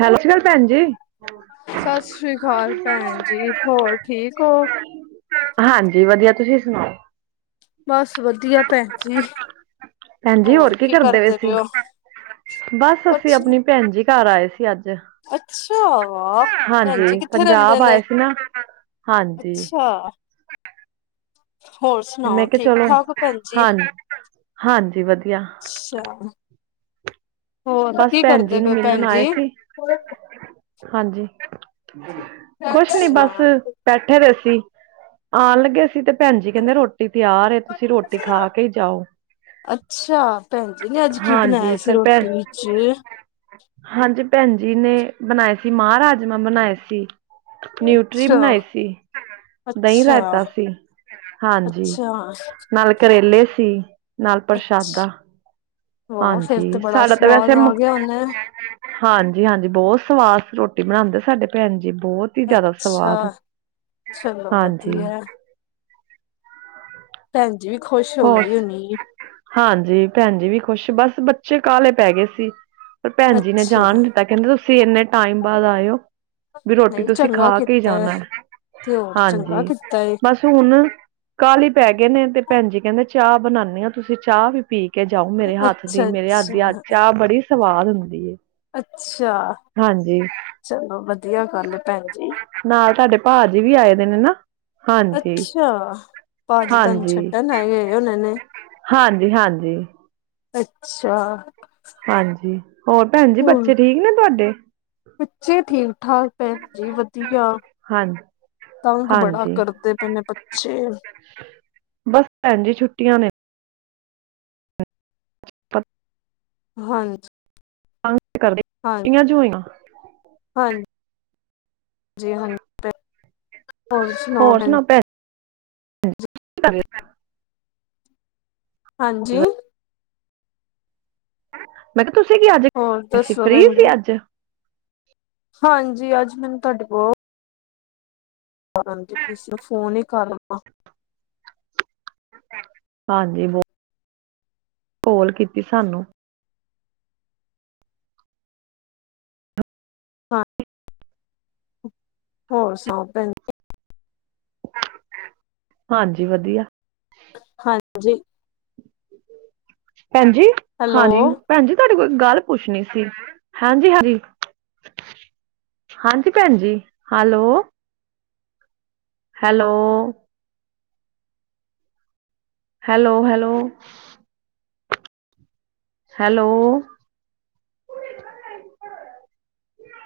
Hello? ਭੈਣ ਜੀ। ਸਤਿ ਸ੍ਰੀ ਅਕਾਲ ਭੈਣ ਜੀ ਹੋਰ ਠੀਕ ੳ? ਹਾਂਜੀ ਵਧੀਆ ਤੁਸੀਂ ਸੁਣਾਓ? ਬਸ ਵਧੀਆ ਭੈਣ ਜੀ ਭੈਣ ਜੀ ਹੋਰ ਹੋਰ ਕੀ ਕਰਦੇ ਸੀ? ਪਏ ਹੋ ਬਸ ਅਸੀਂ ਕੁਛ ਨੀ। ਆਪਣੀ ਭੈਣ ਜੀ ਘਰ ਆਏ ਸੀ ਅੱਜ। ਅੱਛਾ ਵਾਹ ਭੈਣ ਜੀ ਹਾਂਜੀ, ਕਿੱਥੇ ਰਹਿੰਦੇ ਪੰਜਾਬ ਨੇ ਆਏ ਸੀ ਨਾ, ਹਾਂਜੀ। ਤੇ ਅੱਛਾ। ਹੋਰ ਸੁਣਾਓ ਮੈਂ ਕਿਹਾ ਠੀਕ ਚਲੋ, ਠਾਕ ਭੈਣ ਜੀ, ਹਾਂ ਹਾਂਜੀ ਵਧੀਆ। ਅੱਛਾ। ਹੋਰ ਬਸ ਕੀ ਭੈਣ ਜੀ ਕਰਦੇ ਪਏ ਨੂੰ ਹੋ ਮਿਲਣ ਭੈਣ ਆਏ ਜੀ? ਸੀ, ਹਾਂਜੀ। ਕੁਛ ਨੀ ਅੱਛਾ ਬਸ ਬੈਠੇ ਰਹੇ ਸੀ । ਆਉਣ ਲੱਗੇ ਸੀ ਤੇ ਭੈਣ ਜੀ ਕਹਿੰਦੇ ਰੋਟੀ ਤਿਆਰ ਹੈ ਤੁਸੀਂ ਰੋਟੀ ਖਾ ਕੇ ਜਾਓ ਅੱਛਾ ਭੈਣ ਨੇ ਅੱਜ ਕੀ ਬਣਾਇਆ ਹਾਂਜੀ, ਸੀ ਫੇਰ ਭੈਣ ਰੋਟੀ ਵਿੱਚ ਜੀ। ਅੱਜ ਭੈਣ ਜੀ ਨੇ ਬਣਾਏ ਸੀ ਮਾਹਰਾਜਮਾ ਬਣਾਏ ਸੀ। ਨਿਊਟਰੀ ਅੱਛਾ ਬਣਾਈ ਸੀ, ਦਹੀਂ ਅੱਛਾ ਰਾਇਤਾ ਸੀ ਹਾਂਜੀ, ਅੱਛਾ ਨਾਲ ਕਰੇਲੇ। ਸੀ। ਨਾਲ ਅੱਛਾ ਪ੍ਰਸ਼ਾਦਾ। ਵਾਹ ਫੇਰ ਹਾਂਜੀ, ਤੇ ਬੜਾ ਸਾਡਾ ਤਾਂ ਵੈਸੇ ਸਵਾਦ ਆ ਗਿਆ ਉਹਨੇ ਹਾਂਜੀ-ਹਾਂਜੀ ਬਹੁਤ ਸਵਾਦ ਰੋਟੀ। ਰੋਟੀ ਬਣਾਉਂਦੇ ਸਾਡੇ ਭੈਣ ਜੀ। ਬਹੁਤ ਹੀ ਜ਼ਿਆਦਾ ਅੱਛਾ ਸਵਾਦ ਚਲੋ ਹਾਂਜੀ। ਵਧੀਆ ਭੈਣ। ਜੀ ਵੀ ਖੁਸ਼ ਹੋ ਗਈ ਹੋਣੀ। ਜੀ ਭੈਣ ਜੀ ਵੀ ਖੁਸ਼ ਬਸ ਬੱਚੇ ਕਾਲ਼ੇ ਪੈ ਗਏ ਸੀ। ਪਰ ਭੈਣ ਜੀ ਨੇ ਅੱਛਾ ਜਾਣ ਨਹੀਂ ਦਿੱਤਾ ਕਹਿੰਦੇ ਤੁਸੀਂ ਇੰਨੇ ਟਾਈਮ ਬਾਅਦ ਆਇਓ ਵੀ ਰੋਟੀ ਨਹੀਂ ਤੁਸੀਂ ਚੰਗਾ ਖਾ ਕੇ ਕੀਤਾ ਹੈ, ਜਾਣਾ ਤੇ ਹੋਰ ਚੰਗਾ ਹਾਂਜੀ, ਕੀਤਾ ਏ ਬਸ ਹੁਣ ਕਾਲੀ ਹੀ ਪੈ ਗਏ ਨੇ ਤੇ ਕਹਿੰਦੇ ਚਾਹ ਬਣਾਉਂਦੇ ਹੋ ਤੁਸੀਂ ਚਾਹ ਵੀ ਪੀ ਕੇ ਕੇ ਜਾਓ ਮੇਰੇ ਹੱਥ ਦੀ ਅੱਛਾ ਮੇਰੇ ਹੱਥ ਦੀ ਆ ਅੱਛਾ ਚਾਹ ਬੜੀ ਸਵਾਦ ਹੁੰਦੀ ਹੈ। ਅੱਛਾ, ਹਾਂਜੀ ਚਲੋ ਵਧੀਆ ਗੱਲ ਭੈਣ ਜੀ। ਨਾਲ ਤੁਹਾਡੇ ਭਾਜੀ ਵੀ ਆਏ ਦੇ ਨੇ ਨਾ। ਹਾਂਜੀ ਅੱਛਾ, ਭਾਜੀ ਤੁਹਾਨੂੰ ਛੱਡਣ ਆਏ ਗਏ ਉਹਨਾਂ ਨੇ ਹਾਂਜੀ-ਹਾਂਜੀ। ਅੱਛਾ। ਹਾਂਜੀ, ਹੋਰ ਭੈਣ ਜੀ ਹੋਰ ਬੱਚੇ ਠੀਕ ਨੇ ਤੁਹਾਡੇ। ਬੱਚੇ ਠੀਕ ਠਾਕ ਭੈਣ ਜੀ ਵਧੀਆ, ਹਾਂ ਤੰਗ ਬੜਾ ਹਾਂਜੀ ਕਰਦੇ ਪਏ ਨੇ ਬੱਚੇ। ਬਸ, ਭੈਣ ਜੀ ਛੁੱਟੀਆਂ ਨੇ। [unintelligible] ਹਾਂਜੀ। ਕਰਦੇ ਹਾਂ ਛੁੱਟੀਆਂ ਜੋ ਹੋਈਆਂ। ਜੀ ਹਾਂ। ਹੋਰ ਸੁਣਾਓ ਭੈ ਸੁਣਾ ਭੈਣ [unintelligible] ਹਾਂਜੀ। ਮੈ ਕਿਹਾ ਤੁਸੀਂ ਕੀ ਅੱਜ ਹੋਰ ਤੁਸੀ ਦੱਸੋ ਫਰੀ ਭੈਣ ਜੀ ਸੀ ਅੱਜ। ਹਾਂਜੀ। ਅੱਜ ਮੈਨੂੰ ਤੁਹਾਡੇ ਬੋਤ [unintelligible] ਫ਼ੋਨ ਹੀ ਕਰ ਲਵਾਂ। ਹਾਂਜੀ। ਬਹੁਤ ਕੋਲ ਕੀਤੀ ਸਾਨੂੰ। ਹਾਂ, ਹੋਰ ਸੁਣਾਓ ਭੈਣ ਜੀ ਹਾਂਜੀ। ਵਧੀਆ। ਹਾਂਜੀ। ਭੈਣ ਜੀ ਹਾਂਜੀ। ਹੈਲੋ ਭੈਣ ਜੀ ਤੁਹਾਡੇ ਕੋਈ ਗੱਲ ਪੁੱਛਣੀ ਸੀ ਹਾਂਜੀ। ਹਾਂਜੀ। ਹਾਂਜੀ। ਭੈਣ ਜੀ hello. Hello. Hello hello. Hello.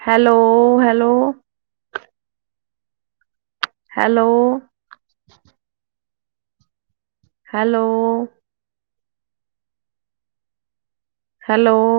Hello hello. Hello. Hello. Hello.